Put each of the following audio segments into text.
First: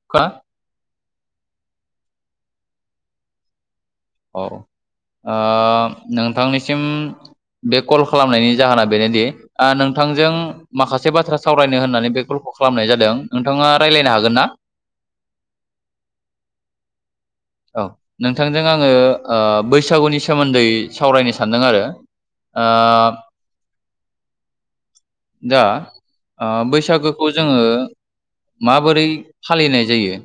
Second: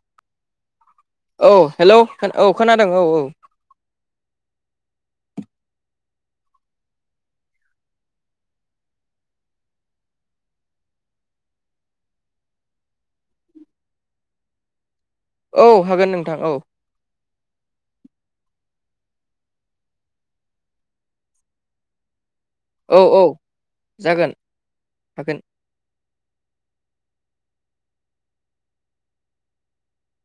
[unintelligible] औ हेल' औ खोनादों औ औ। औ ओ नोंथांनिसिम बे कल खालामनायनि जाहोना बेनोदि ओ नोंथांजों माखासे बाथ्रा सावरायनो होननानै बे कलखौ खालामनाय जादों नोंथाङा रायज्लायनो हागोन ना? औ हागोन नोंथां औ। औ नोंथांजों आंङो ओ बैसागुनि सोमोन्दै सावरायनो सानदों आरो। ओ औ औ जागोन हागोन दा ओ बैसागोखौ जोङो माबोरै फालिनाय जायो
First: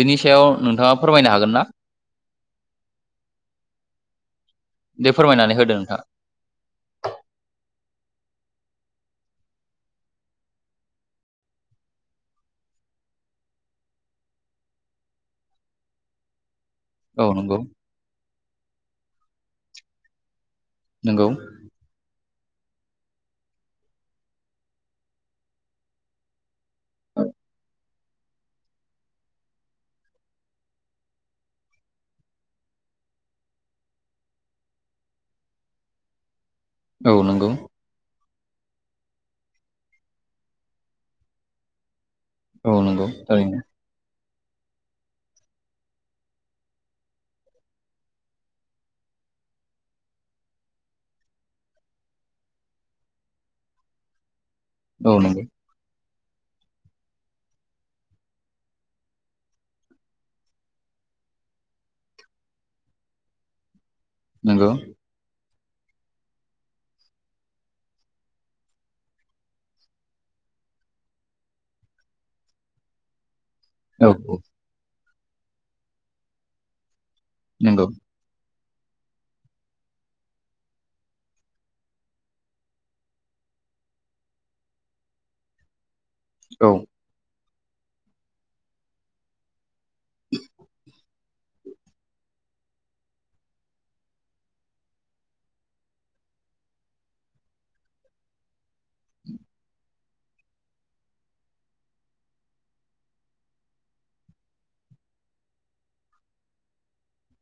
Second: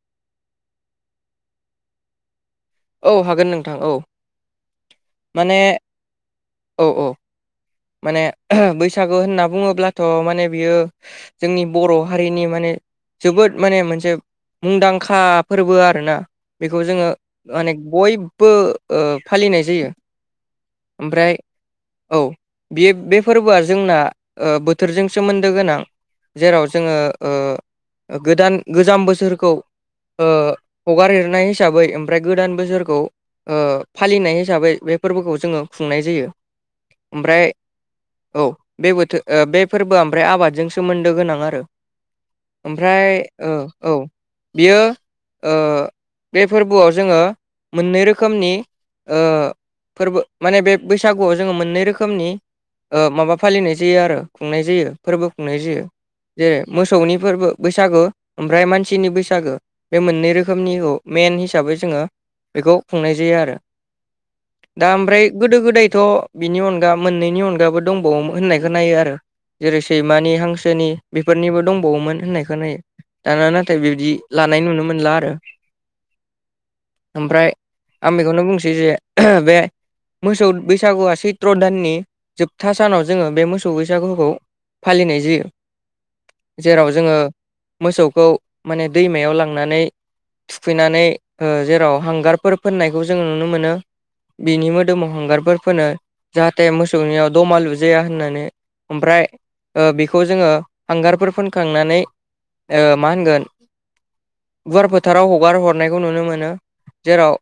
बेनि सायाव नोंथाङा फोरमायनो हागोन ना? औ हागोन नोंथां औ। दे माने फोरमायनानै होदो नोंथां। औ औ। माने बैसागो होनना बुङोब्लाथ' माने बियो जोंनि बर' हारिनि माने जोबोद माने मोनसे मुंदांखा फोरबो आरोना। बेखौ जोङो औ नंगौ माने बयबो ओ फालिनाय जायो। नंगौ ओमफ्राय औ। बेयो बे फोरबोआ जोंना ओ बोथोरजों सोमोन्दो गोनां। जेराव जोङो गोदान गोजाम बोसोरखौ ओ हगार हेरनाय हिसाबै ओमफ्राय गोदान बोसोरखौ ओ फालिनाय हिसाबै बे फोरबोखौ जोङो खुंनाय जायो। औ ओमफ्राय नंगौ औ बे बोथो बे फोरबोआ ओमफ्राय आबादजों सोमोन्दो गोनां आरो। औ ओमफ्राय नंगौ थारैनो औ बियो ओ बे फोरबोआव जोङो मोननै रोखोमनि ओ फोरबो माने बे बैसागुआव जोङो मोननै रोख रोखोमनि ओ माबा फालिनाय जायो आरो खुंनाय जायो औ फोरबो नंगौ खुंनाय जायो। जेरै मोसौनि फोरबो बैसागु ओमफ्राय मानसिनि बैसागो। बे मोननै रोखोमनिखौ मेन हिसाबै जोङो बेखौ खुंनाय जायो आरो। नंगौ दा ओमफ्राय गोदो गोदायथ' बिनि अन [unintelligible] मोननैनि अनगाबो दंबावोमोन होननायखौ नायो आरो। जेरै सैमानि हांसोनि बेफोरनिबो दंबावोमोन होननाय खोननायो। दाना नाथाय औ बिबदि औ लानाय नुनो मोनला आरो ओमफ्राय नंगौ आं बेखौनो बुंसै जे बे मोसौ बैसागुआ सै त्र दाननि जोबथा सानाव जोङो बे मोसौ बैसागुखौ फालिनाय जायो। औ जेराव जोङो मोसौखौ माने दैमायाव लांनानै थुखैनानै ओ जेराव हांगारफोर फोननायखौ जोङो नुनो मोनो। बिनि मोदोमाव हांगारफोर फोनो जाहाथे मोसौनियाव दमालुजाया होननानै ओमफ्राय ओ बेखौ जोङो हांगारफोर फोनखांनानै ओ मा होनगोन गुवार फोथाराव हगार हरनायखौ नुनो मोनो जेराव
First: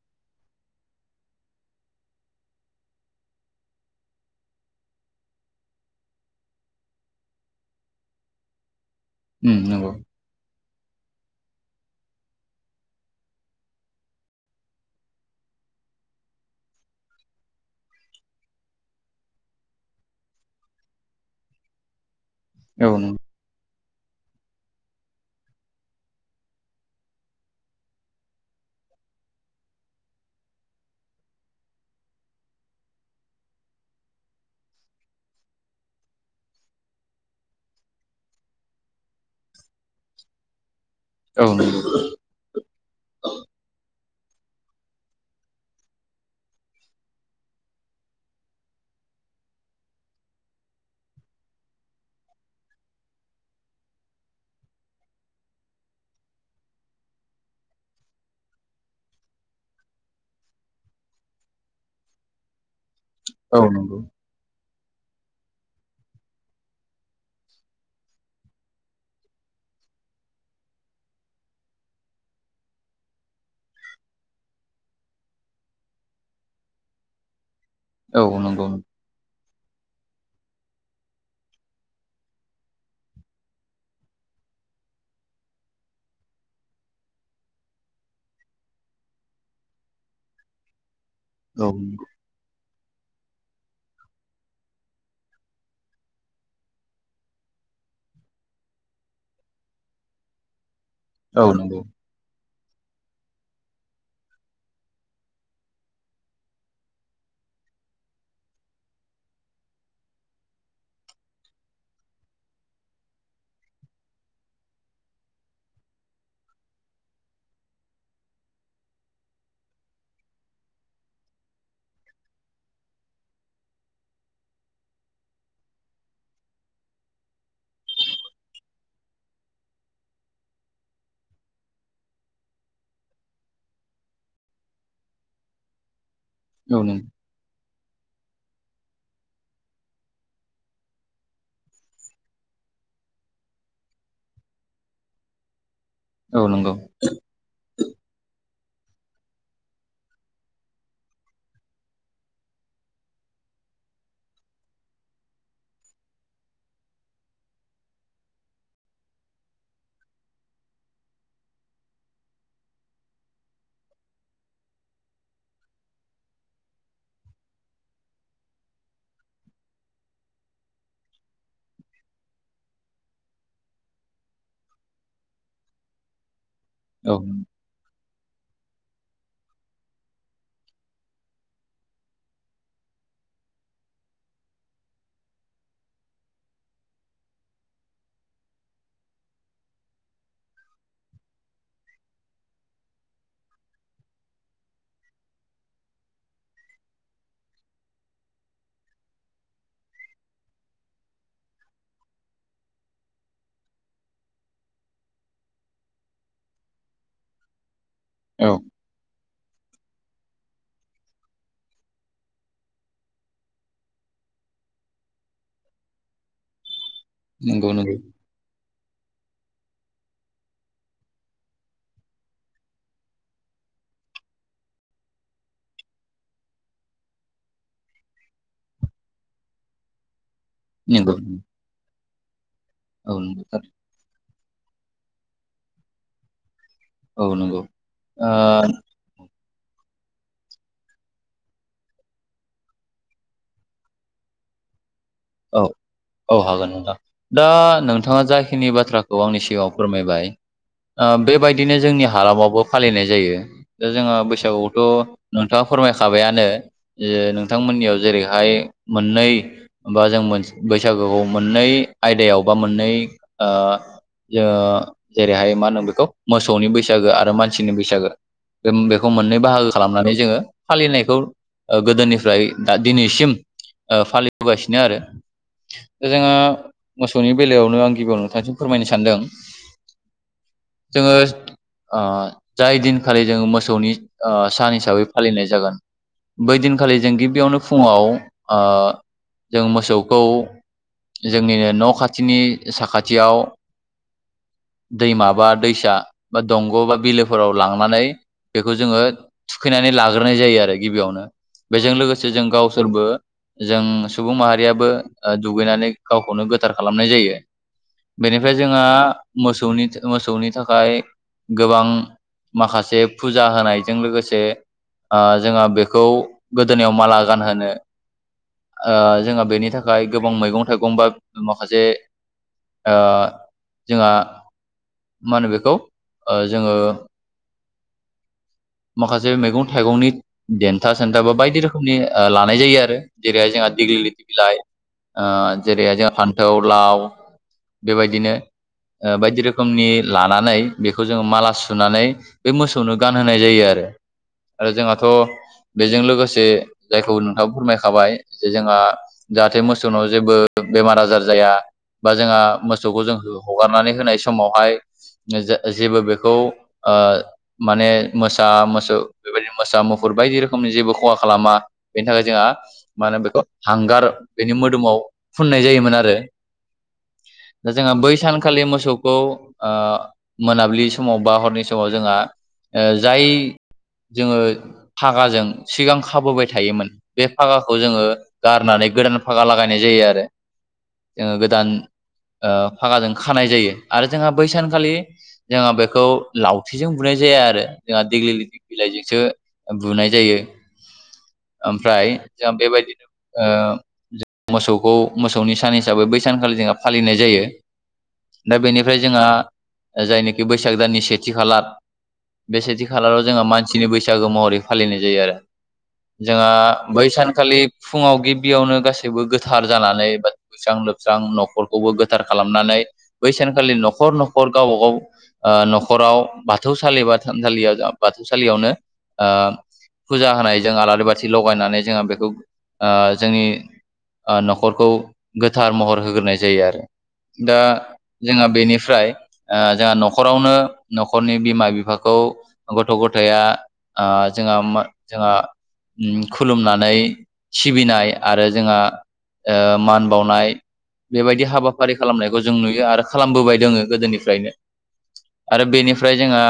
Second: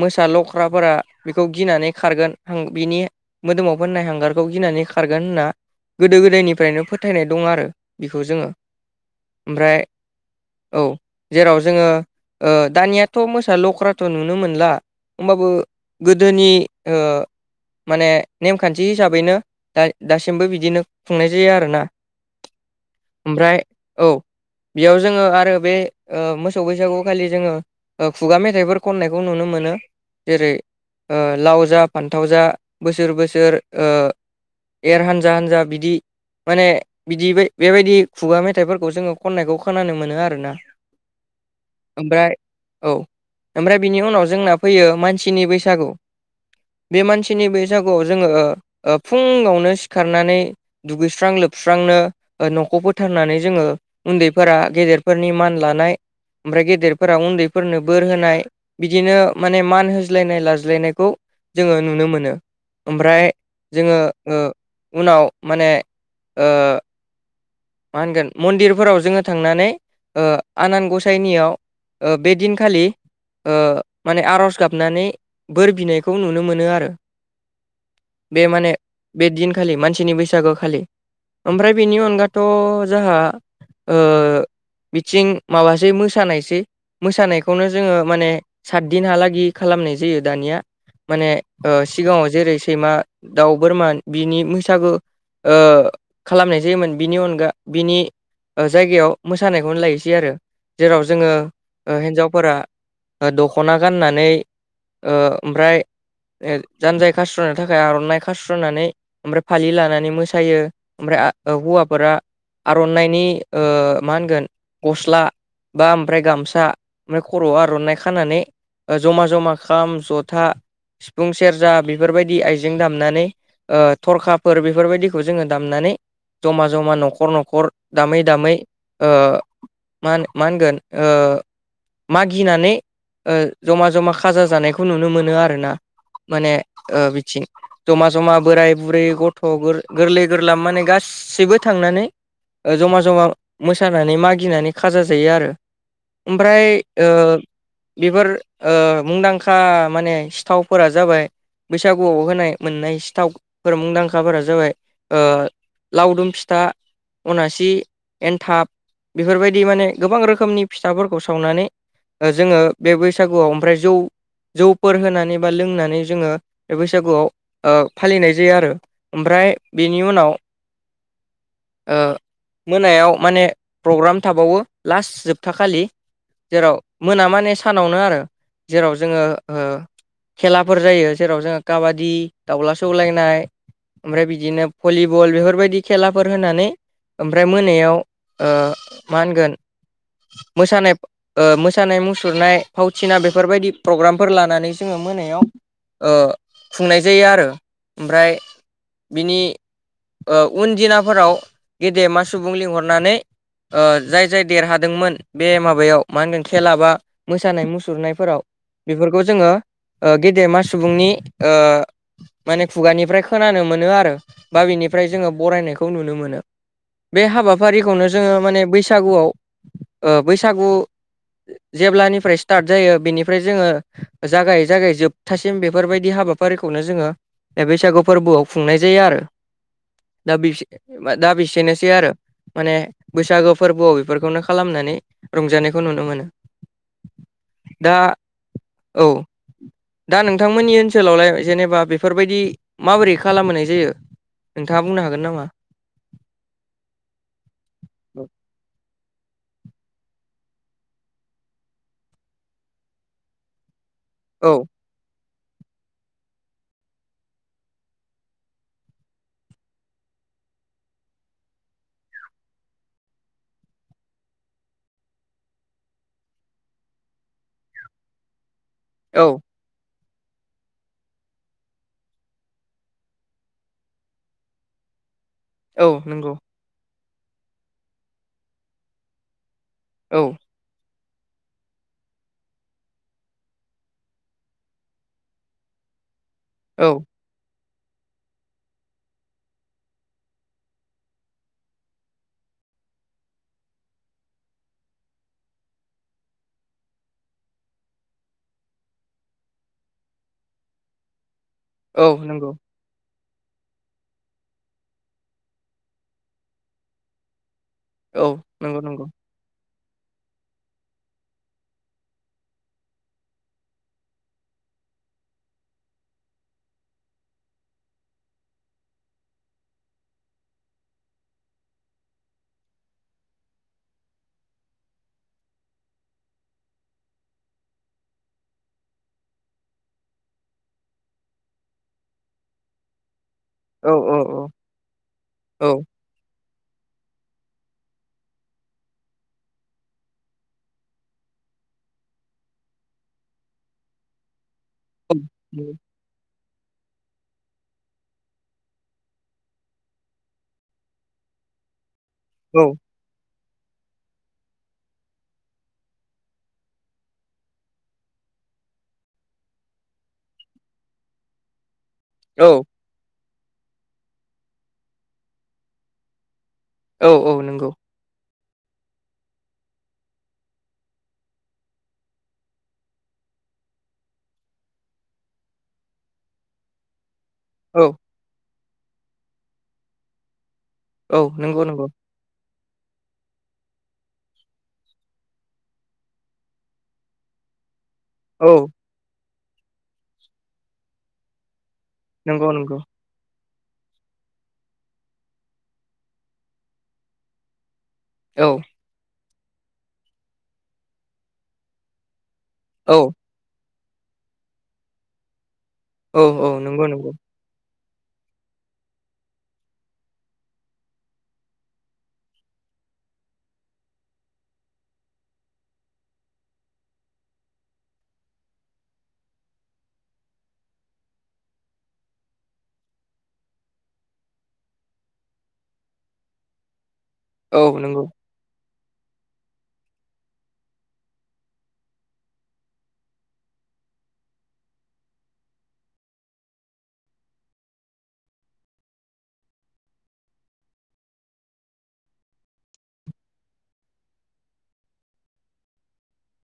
मोसा लख्राफोरा बेखौ गिनानै खारगोन आं बिनि मोदोमाव फोननाय हांगारखौ गिनानै खारगोन होनना गोदो-गोदायनिफ्रायनो फोथायनाय दं आरो बिखौ जोङो उम ओमफ्राय नंगौ औ जेराव जोङो ओ दानियाथ' मोसा ल'ख्राथ' नुनो मोनला होमबाबो गोदोनि ओ माने नेमखान्थि हिसाबैनो दा दासिमबो बिदिनो खुंनाय जायो आरोना औ नों ओमफ्राय औ बेयाव जोङो आरो बे ओ मोसौ बैसागु खालि जोङो ओ खुगा मेथाइफोर खननायखौ नुनो मोनो जेरै ओ लाव जा फान्थाव जा बोसोर-बोसोर ओ एर हान्जा-हान्जा बिदि माने बिदि बेबायदि खुगा मेथाइफोरखौ जोङो खननायखौ खोनानो मोनो आरोना। औ नंगौ ओमफ्राय औ ओमफ्राय बिनि उनाव जोंना फैयो मानसिनि बैसागु बे मानसिनि बै सागुआव जोङो ओ फुङावनो सिखारनानै दुगैस्रां-लोबस्रांनो ओ न'खौ फोथारनानै जोङो उन्दैफोरा गेदेरफोरनि मान लानाय ओमफ्राय गेदेरफोराव उन्दैफोरनो बोर होनाय बिदिनो माने मान होज्लायनाय लाज्लायनायखौ जोङो नुनो मोनो। ओमफ्राय औ जोङो नंगौ ओ उनाव माने ओ मा होनगोन मन्दिरफोराव जोङो थांनानै ओ आनान ग'साइनियाव ओ बे दिनखालि ओ माने आर'ज गाबनानै बोर बिनायखौ नुनो मोनो आरो। औ बे नंगौ माने बे दिनखालि मानसिनि बैसागो खालि ओमफ्राय बेनि अनगाथ' जाहा ओ बिथिं माबासै मोसानायसै मोसानायखौनो जोङो माने सातदिनहालागि खालामनाय जायो दानिया माने औ ओ सिगाङाव जेरै सैमा, दाउ, बोरमा बिनि मैसागो ओ खालामनाय जायोमोन बिनि अनगा बिनि ओ जायगायाव मोसानायखौनो लायसै आरो जेराव जोङो औ नंगौ ओ हिन्जावफोरा दख'ना गाननानै ओ ओमफ्राय जानजाय खास्र'नो थाखाय आर'नाइ खास्र'नानै ओमफ्राय फालि लानानै मोसायो ओमफ्राय हौवा फोरा आर'नाइनि ओ मा होनगोन ग'स्ला बा ओमफ्राय गामसा ओमफ्राय खर'वाव आर'नाइ खानानै ओ ज'मा ज'मा खाम, जथा, सिफुं, सेर्जा बेफोरबायदि आइजें दामनानै ओ थरखाफोर बेफोरबायदिखौ जोङो दामनानै ज'मा ज'मा न'खर-न'खर दामै-दामै ओ मा मा होनगोन ओ मागिनानै ओ ज'मा-ज'मा खाजा जानायखौ नुनो मोनो आरोना माने औ नंगौ ओ बिथिं ज'मा-ज'मा बोराइ-बुरै गथ' गोरलै गोरला माने गासैबो थांनानै ओ ज'मा-ज'मा मोसानानै मागिनानै खाजा जायो आरो औ ओमफ्राय नंगौ ओ बेफोर ओ मुंदांखा माने सिथावफोरा जाबाय बैसागुआव होनाय मोननाय सिथावफोर मुंदांखाफोरा जाबाय ओ लावदुम फिथ दा अनासि एन्थाब बेफोरबायदि माने गोबां रोखोमनि फिथाफोरखौ सावनानै जोङो बे बैसागुआव ओमफ्राय जौ जौफोर होनानै बा लोंनानै जोङो बे बैसागुआव ओ फालिनाय जायो आरो। ओमफ्राय बेनि उनाव ओ मोनायाव माने प्रग्राम थाबावो लास्ट जोबथाखालि। जेराव औ मोना मानि सानावनो आरो जेराव जोङो ओ खेलाफोर जायो जेराव जोङो काबादि दाउला सौलायनाय ओमफ्राय बिदिनो भलिबल बेफोरबायदि खेला फोर होनानै ओमफ्राय मोनायाव ओ मा होनगोन मोसानाय ओ मोसानाय मुसुरनाय फावथिना बेफोरबायदि प्रग्रामफोर लानानै जोङो मोनायाव ओ खुंनाय जायो आरो ओमफ्राय बिनि ओ उन दिनाफोराव गेदेमा सुबुं लिंहरनानै ओ जाय-जाय देरहादोंमोन बे माबायाव मा होनदों खेला बा मोसानाय मुसुरनाय फोराव औ बेफोरखौ जोङो गेदेमा सुबुंनि ओ माने खुगानिफ्राय खोनानो मोनो आरो बा बेनिफ्राय जोङो बरायनायखौ खौ नुनो मोनो बे नंगौ नंगौ हाबाफारिखौनो जोङो माने बैसागुआव ओ बैसागु जेब्लानिफ्राय स्टार्ट जायो बेनिफ्राय जोङो जागायै-जागायै जोबथासिम बेफोरबायदि हाबा फारिखौनो जोङो बे बैसागु फोरबोआव खुंनाय जायो आरो। दा बि नंगौ दा बेसेनोसै आरो माने औ नंगौ बैसागो फोरबोआव बेफोरखौनो खालामनानै रंजानायखौ नुनो मोनो। औ नंगौ। दा आ औ। दा नोंथांमोननि ओनसोलावलाय जेनेबा बेफोरबायदि माबोरै खालामहोनाय जायो। नोंथाङा बुंनो हागोन नामा। औ-औ हागोन नोंथां दा नोंथाङा जाखिनि बाथ्राखौ आंनि सिगाङाव फोरमायबाय ओ बेबायदिनो जोंनि हालामावबो फालिनाय जायो दा जोङा औ बैसागुआवथ' नोंथाङा फोरमायखाबायानो जे नोंथांमोननियाव जेरैहाय मोननै होनबा जों मोन बैसागुखौ मोननै आयदायाव बा मोननै ओ जो जेरैहाय मा होनो बेखौ मोसौनि बैसागो आरो मानसिनि बैसागो जों बेखौ औ मोननै बाहागो खालामनानै जोङो फालिनायखौ ओ गोदोनिफ्राय दा दिनैसिम ओ फालि बोगासिनो आरो औ जोङो नंगौ मोसौनि बेलायावनो आं गिबियाव नोंथांसिम फोरमायनो सानदों। औ। जोङो ओ जाय दिनखालि जोङो मोसौनि ओ सान हिसाबै फालिनाय जागोन बै औ दिनखालि जों गिबियावनो फुङाव ओ जों मोसौखौ जोंनिनो न' खाथिनि साखाथियाव दैमाबा दैसा बा दंग' बा बिलोफोराव लांनानै बेखौ जोङो थुखैनानै लाग्रोनाय जायो आरो गिबियावनो। बेजों औ लोगोसे जों नंगौ गावसोरबो जों सुबुं माहारियाबो ओ दुगैनानै गावखौनो गोथार खालामनाय जायो। औ बेनिफ्राय नंगौ जोंहा नंगौ मोसौनि मोसौनि थाखाय गोबां माखासे फुजा होनायजों लोगोसे ओ जोङो बेखौ गोदोनायाव माला गानहोनो ओ जोंहा बेनि थाखाय गोबां मैगं थाइगं बा माखासे ओ जोंहा मा होनो बेखौ ओ जोङो माखासे मैगं थाइगंनि देन्था सेन्था बा बायदि रोखोमनि लानाय जायो आरो जेरैहाय जोंहा औ दिगिलि औ बिलाइ ओ औ जेरैहाय जों फान्थाव लाव बेबायदिनो ओ बायदि रोखोमनि लानानै बेखौ जोङो माला सुनानै बे मोसौनो गानहोनाय जायो आरो। आरो जोंहाथ' बेजों लोगोसे जायखौ नोंथाङा फोरमायखाबाय जोंहा जाहाथे मोसौनाव जेबो बेमार आजार जाया बा जोंहा मोसौखौ जों हगारनानै होनाय समावहाय जे-जेबो बेखौ ओ माने मोसा मोसौ बेबायदिनो मोसा मुफुर बायदि रोखोमनि जेबो खहा खालामा बेनि थाखाय जोंहा औ मा होनो बेखौ हांगार बेनि मोदोमाव फुननाय जायोमोन आरो। औ औ नंगौ दा जोंहा बै सान खालि मोसौखौ ओ मोनाबिलि समाव बा हरनि समाव जोंहा ओ जाय जोङो फागाजों सिगां खाबोबाय थायोमोन बे फागा खौ औ जोङो गारनानै गोदान फागा लागायनाय जायो आरो औ जोङो नंगौ गोदान नंगौ ओ फागाजों खानाय जायो आरो जोंहा बैसानखालि जोंहा बेखौ लावथिजों बुनाय जाया आरो जोंहा देग्लिलिथि औ बिलाइजोंसो बुनाय जायो ओमफ्राय नंगौ जोंहा नंगौ बेबायदि ओ मोसौखौ मोसौनि सान हिसाबै बै सानखालि जोंहा फालिनाय जायो। औ दा बेनिफ्राय जोंहा जायनोखि बैसाग दाननि सेथि खालार बे सेथि औ खालाराव जोंहा मानसिनि बैसागो महरै फालिनाय जायो आरो। औ औ जोंहा नंगौ बै नंगौ सानखालि फुङाव गिबियावनो गासैबो गोथार जानानै दुगैस्रां लोबस्रां न'खरखौबो गोथार खालामनानै बै सानखालि न'खर न'खर गावबा गाव ओ न'खराव बाथौसालि बा थानसालियाव बाथौसालियावनो ओ फुजा होनाय जों आलारि बाथि लगायनानै जोङो बेखौ ओ जोंनि ओ न'खरखौ गोथार महर होग्रोनाय जायो आरो दा औ नंगौ जोंहा बेनिफ्राय ओ जोंहा न'खरावनो न'खरनि बिमा बिफाखौ गथ' गथाया ओ जोंहा मा जोंहा उम खुलुमनानै सिबिनाय आरो जोंहा ओ मान बाउनाय बेबायदि हाबाफारि खालामनायखौ जों नुयो आरो खालामबोबाय दोङो गोदोनिफ्रायनो आरो बेनिफ्राय जोंहा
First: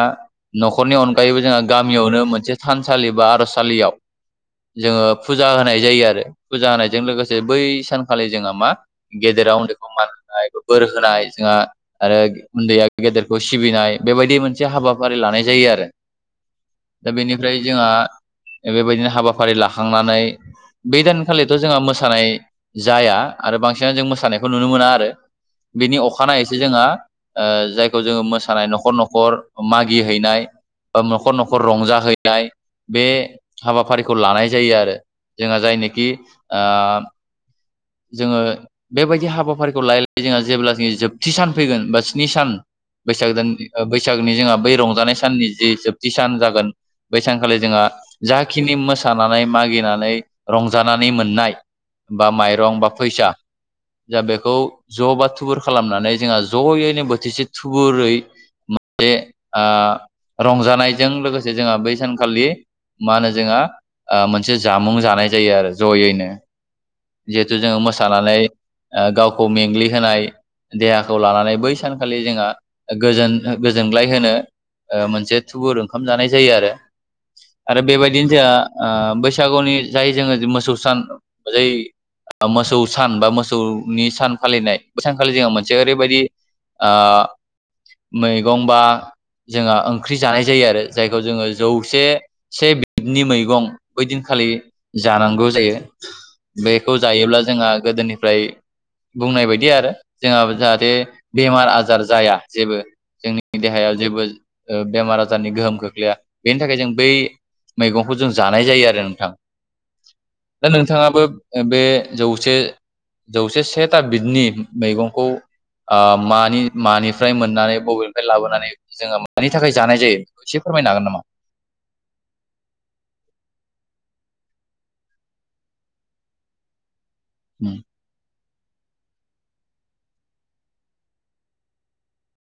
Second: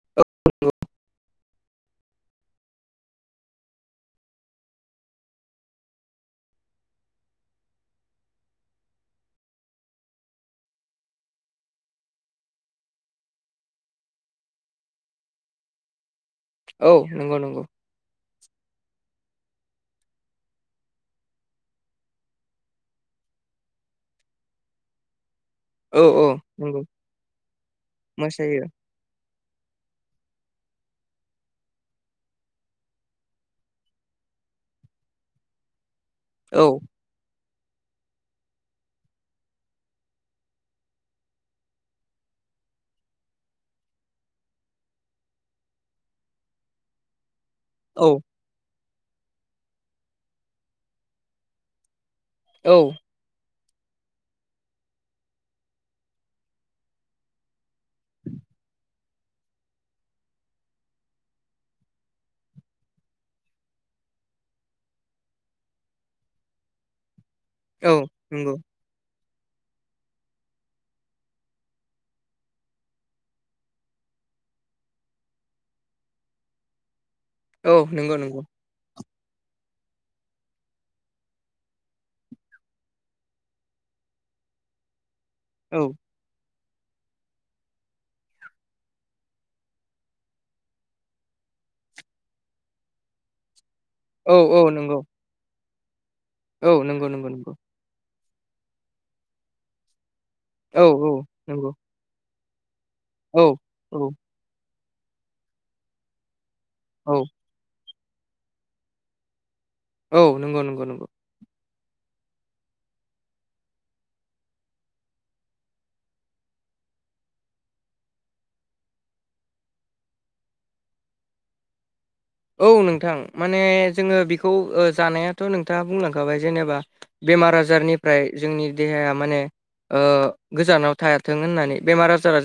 न'खरनि अनगायैबो जोंहा गामियावनो मोनसे थानसालि बा आर'जसालियाव जोङो फुजा होनाय जायो आरो फुजा होनायजों लोगोसे बै सानखालि जोंहा मा गेदेराव उन्दैखौ मान होनाय बोर होनाय जोंहा आरो उन्दैया गेदेरखौ सिबिनाय बेबायदि मोनसे हाबाफारि लानाय जायो आरो। औ दा नंगौ बेनिफ्राय नंगौ जोंहा बेबायदिनो हाबाफारि लाखांनानै बे दानखालिथ' जोंहा मोसानाय जाया आरो बांसिनानो जों मोसानायखौ नुनो मोना आरो। बिनि औ औ अखानायैसो नंगौ जोंहा ओ जायखौ जोङो मोसायो मोसानाय न'खर न'खर मागि हैैनाय ओ न'खर न'खर रंजाहैनाय बे हाबाफारि खौ लानाय जायो आरो जोंहा जायनोखि औ ओ जोङो बेबायदि हाबाफारिखौ लाय लायै जोंहा जेब्ला जोङि जोबथि सान फैगोन बा स्नि सान बैसाग दान ओ बैसागनि जोंहा बै रंजानाय साननि जि जोबथि सान जागोन बैसानखालि जोंहा औ जा खिनि मोसानानै मागिनानै रंजानानै मोननाय बा मा औ यरं बा फैसा जा बेखौ ज' बा थुबुर खालामनानै जोंहा जयैनो बोथिसे थुबुरै बे आ रंजानायजों लोगोसे जोंहा बै सानखालि मा होनो जोंहा ओ मोनसे जामुं जानाय जायो आरो जयैनो। जिहेथु जोङो औ मोसानानै नंगौ ओ गावखौ मेंग्लिहोनाय देहाखौ लानानै बै सानखालि जोंहा गोजोन गोजोनग्लाय होनो ओ मोनसे थुबुर ओंखाम जानाय जायो आरो। औ आरो नंगौ बेबायदिनो नंगौ जोंहा ओ बैसागुनि जाय जोङो मोसौ सान जै मोसौ सान बा मोसौनि सान फालिनाय बे सानखालि जोंहा औ मोनसे ओरैबायदि ओ मैगंबा जोंहा ओंख्रि जानाय जायो आरो जायखौ जोङो जौसे से बिबनि मैगं औ बैदिनखालि औ नंगौ जानांगौ जायो औ नंगौ नंगौ नंगौ ओ गोदोनिफ्राय बुंनाय बायदि आरो जोंहा औ जाहाथे औ बेमार नंगौ आजार जाया जेबो औ जोंनि देहायाव औ जेबो बेमार आजारनि गोहोम खोख्लैया बेनि थाखाय जों बै मैगंखौ जों जानाय जायो आरो नोंथां औ नंगौ दा नंगौ नंगौ नोंथाङाबो बे जौसे जौसे सेथा बिदनि मैगंखौ ओ मानि मानिफ्राय मोननानै बबेनिफ्राय लाबोनानै जोङो मानि थाखाय जानाय जायो एसे फोरमायनो हागोन नामा औ नोंथां माने जोङो बेखौ ओ जानायाथ' नोंथाङा बुंलांखाबाय जेनेबा बेमार नामा? आजारनि फ्राय जोंनि देहाया माने ओ गोजानाव थायाथों होननानै बेमार आजारा जों